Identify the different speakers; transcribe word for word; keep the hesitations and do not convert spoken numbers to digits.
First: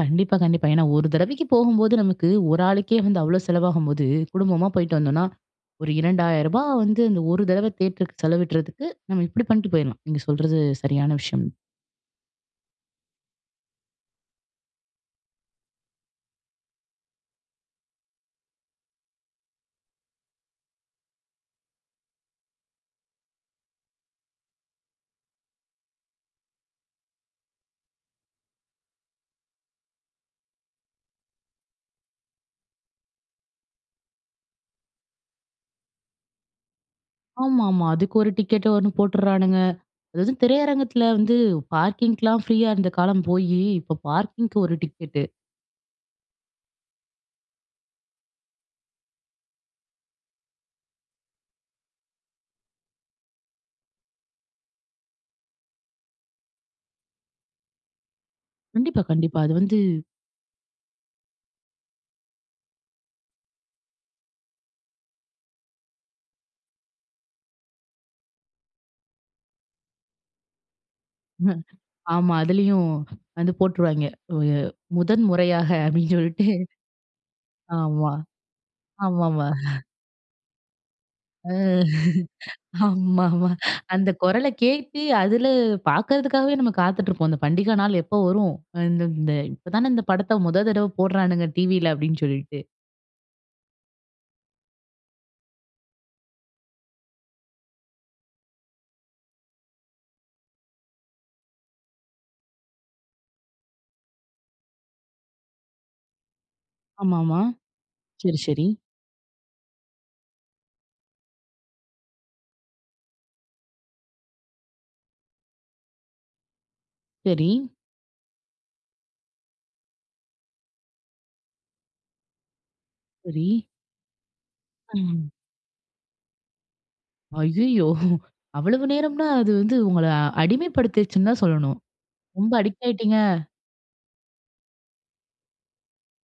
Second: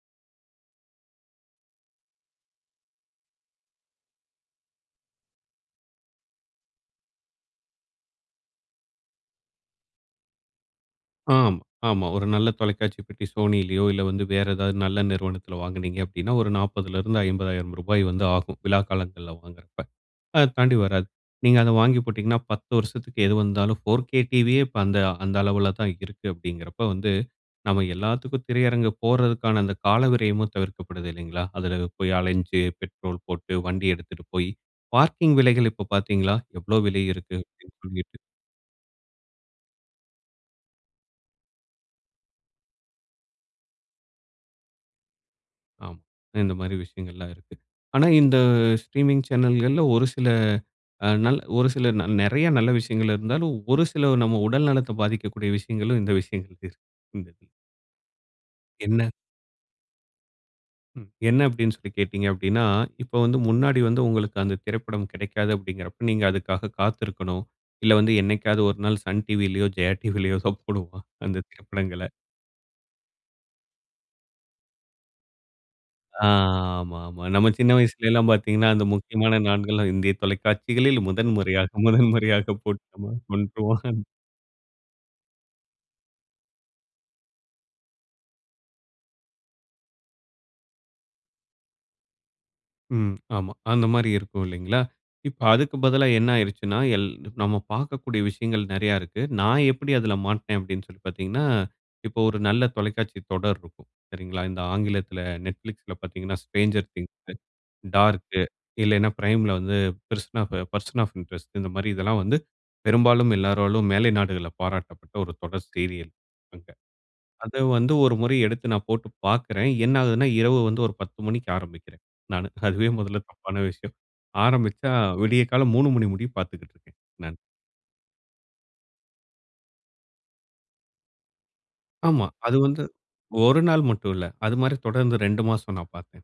Speaker 1: கண்டிப்பா, கண்டிப்பா. ஏன்னா ஒரு தடவைக்கு போகும்போது நமக்கு ஒரு ஆளுக்கே வந்து அவ்ளோ செலவாகும்போது குடும்பமா போயிட்டு வந்தோம்னா ஒரு இரண்டாயிரம் ரூபா வந்து அந்த ஒரு தடவ தியேட்டருக்கு செலவிடுறதுக்கு நம்ம இப்படி பண்ணிட்டு போயிடலாம். நீங்க சொல்வது சரியான விஷயம்.
Speaker 2: ஆம். ஆமா. ஒரு நல்ல தொலைக்காட்சி பெட்டி Sonyலயோ இல்ல, வந்து வேறு ஏதாவது நல்ல நிறுவனத்தில வாங்கினீங்க அப்பிடின்னா ஒரு நாப்பதுலருந்து, ஐம்பதாயிரம் ரூபாய் வந்து ஆகும். விழா காலங்கள்ல வாங்கிறப்ப அதை தாண்டி வராது. நீங்க அதை வாங்கி போட்டீங்கன்னா பத்து வருஷத்துக்கு எது வந்தாலும் 4கே டிவியே இப்ப அந்த அந்த அளவுல தான் இருக்கு. அப்படிங்கிறப்ப வந்து நம்ம எல்லாத்துக்கும் திரையரங்கு போடுறதுக்கான அந்த கால விரயமும் தவிர்க்கப்படுது இல்லங்களா, அதில போய் அலைஞ்சு, பெட்ரோல் போட்டு வண்டி எடுத்துகிட்டு போய் பார்க்கிங் விலைகள் இப்போ பாத்தீங்களா எவ்ளோ விலை இருக்கு
Speaker 1: ஆமா,
Speaker 2: அப்பிடின்னு
Speaker 1: ஆமா. அதுக்கு
Speaker 2: சொல்லிட்டு?
Speaker 1: ஒரு டிக்கெட் ஒண்ணு போடுறானுங்க. அது வந்து திரையரங்கத்தில வந்து பார்க்கிங்கலாம் ஃப்ரீயா இருந்த காலம் போய் இப்போ பார்க்கிங்க்கு ஒரு டிக்கெட்டு.
Speaker 2: ஆமா. இந்த மாதிரி விஷயங்கள்லாம் இருக்கு. ஆனா, இந்த ஸ்ட்ரீமிங் சேனல்கள்ல ஒரு சில, ஒரு சில நல் நெறைய நல்ல விஷயங்கள் இருந்தாலும், ஒரு சில நம் உடல் நலத்தை பாதிக்கக்கூடிய விஷயங்களும் இந்த விஷயங்கள் இருக்குது இந்த இதுல.
Speaker 1: கண்டிப்பா,
Speaker 2: என்ன?
Speaker 1: கண்டிப்பா. அது வந்து
Speaker 2: ம். என்ன அப்படின்னு சொல்லி கேட்டீங்க அப்படின்னா, இப்ப வந்து முன்னாடி வந்து உங்களுக்கு அந்த திரைப்படம் கிடைக்காது, அப்படிங்குறப்ப நீங்க அதுக்காக காத்திருக்கணும். இல்ல, வந்து என்னைக்காவது ஒரு நாள் சன்டிவிலையோ, ஜெயா டிவிலையோ போடுவோம். அந்த
Speaker 1: ம்
Speaker 2: திரைப்படங்கல.
Speaker 1: ஆமா. அதிலயும் வந்து போட்டுருவாய்ங்க. முதன் முறையாக அப்படின்னு
Speaker 2: ஆ
Speaker 1: சொல்லிட்டு
Speaker 2: ஆமா, ஆமா. நம்ம சின்ன வயசுல
Speaker 1: ஆமா,
Speaker 2: எல்லாம் பாத்தீங்கன்னா அந்த முக்கியமான
Speaker 1: ஆமாமா.
Speaker 2: நாட்கள் இந்திய தொலைக்காட்சிகளில் முதன் முறையாக,
Speaker 1: ம்
Speaker 2: முதன் முறையாக போட்டுவான்.
Speaker 1: ஆமா, ஆமா.
Speaker 2: [unintelligible]
Speaker 1: அந்த குரல கேட்டு அதில பாக்குறதுக்காகவே நம்ம காத்துக்கொண்டு இருப்போம். இந்த பண்டிகை நாள் எப்போ வரும். இந் இந்த இப்போ தானே இந்த படத்தை முதல் தடவை போடுறான்ங்க டிவி அப்படின்னு சொல்லிட்டு.
Speaker 2: ம். ஆமா. அந்த மாரி இருக்கும் இல்லங்களா. இப்போ அதுக்கு பதிலா என்ன ஆகிடுச்சின்னா, எல் நாம பாக்கக்கூடிய விஷயங்கள் நெறைய இருக்கு. நான் எப்படி அதில் மாட்னேன் அப்படின்னு சொல்லி பாத்தீங்கன்னா, இப்போ ஒரு நல்ல தொலைக்காட்சி தொடர் இருக்கும். சரிங்களா. இந்த ஆங்கிலத்தில Netflixல பாத்தீங்கன்னா ஸ்ட்ரேஞ்சர்
Speaker 1: ஆமா,
Speaker 2: திங்ஸ்,
Speaker 1: ஆமா.
Speaker 2: டார்க்
Speaker 1: சரி, சரி.
Speaker 2: இல்லன்னா, Primeல வந்து பெர்சன் பெர்சன் ஆஃப் இன்ட்ரெஸ்ட் இந்த மாதிரி இதெல்லாம் வந்து பெரும்பாலும் எல்லாராலும் மேலை நாடுகள்ல பாராட்டப்பட்ட ஒரு தொடர் சீரியல் அங்க.
Speaker 1: சரி.
Speaker 2: அத வந்து ஒரு முறை எடுத்து நான் போட்டு பாக்குறேன். என்ன ஆகுதுன்னா, இரவு வந்து ஒரு பத்து மணிக்கு ஆரமிக்குறேன் நானு. அதுவே மொதல
Speaker 1: சரி.
Speaker 2: தப்பான விஷயம். ஆரமிச்சா
Speaker 1: ம்.
Speaker 2: விடிய காலை மூணு மணி முடிய பாத்துக்கிட்டு இருக்கேன் நானு.
Speaker 1: அய்யயோ! அவ்வளவு நேரம்ன்னா, அது வந்து உங்கள அடிமைப்படுத்திச்சுன்னு தான் சொல்லணும்.
Speaker 2: ஆமா.
Speaker 1: ரொம்ப
Speaker 2: அது வந்து
Speaker 1: அடிக்ட் ஆகிட்டீங்க.
Speaker 2: ஒரு நாள் மட்டும் இல்ல. அது மாதிரி தொடர்ந்து ரெண்டு மாசம் நான் பார்த்தேன்.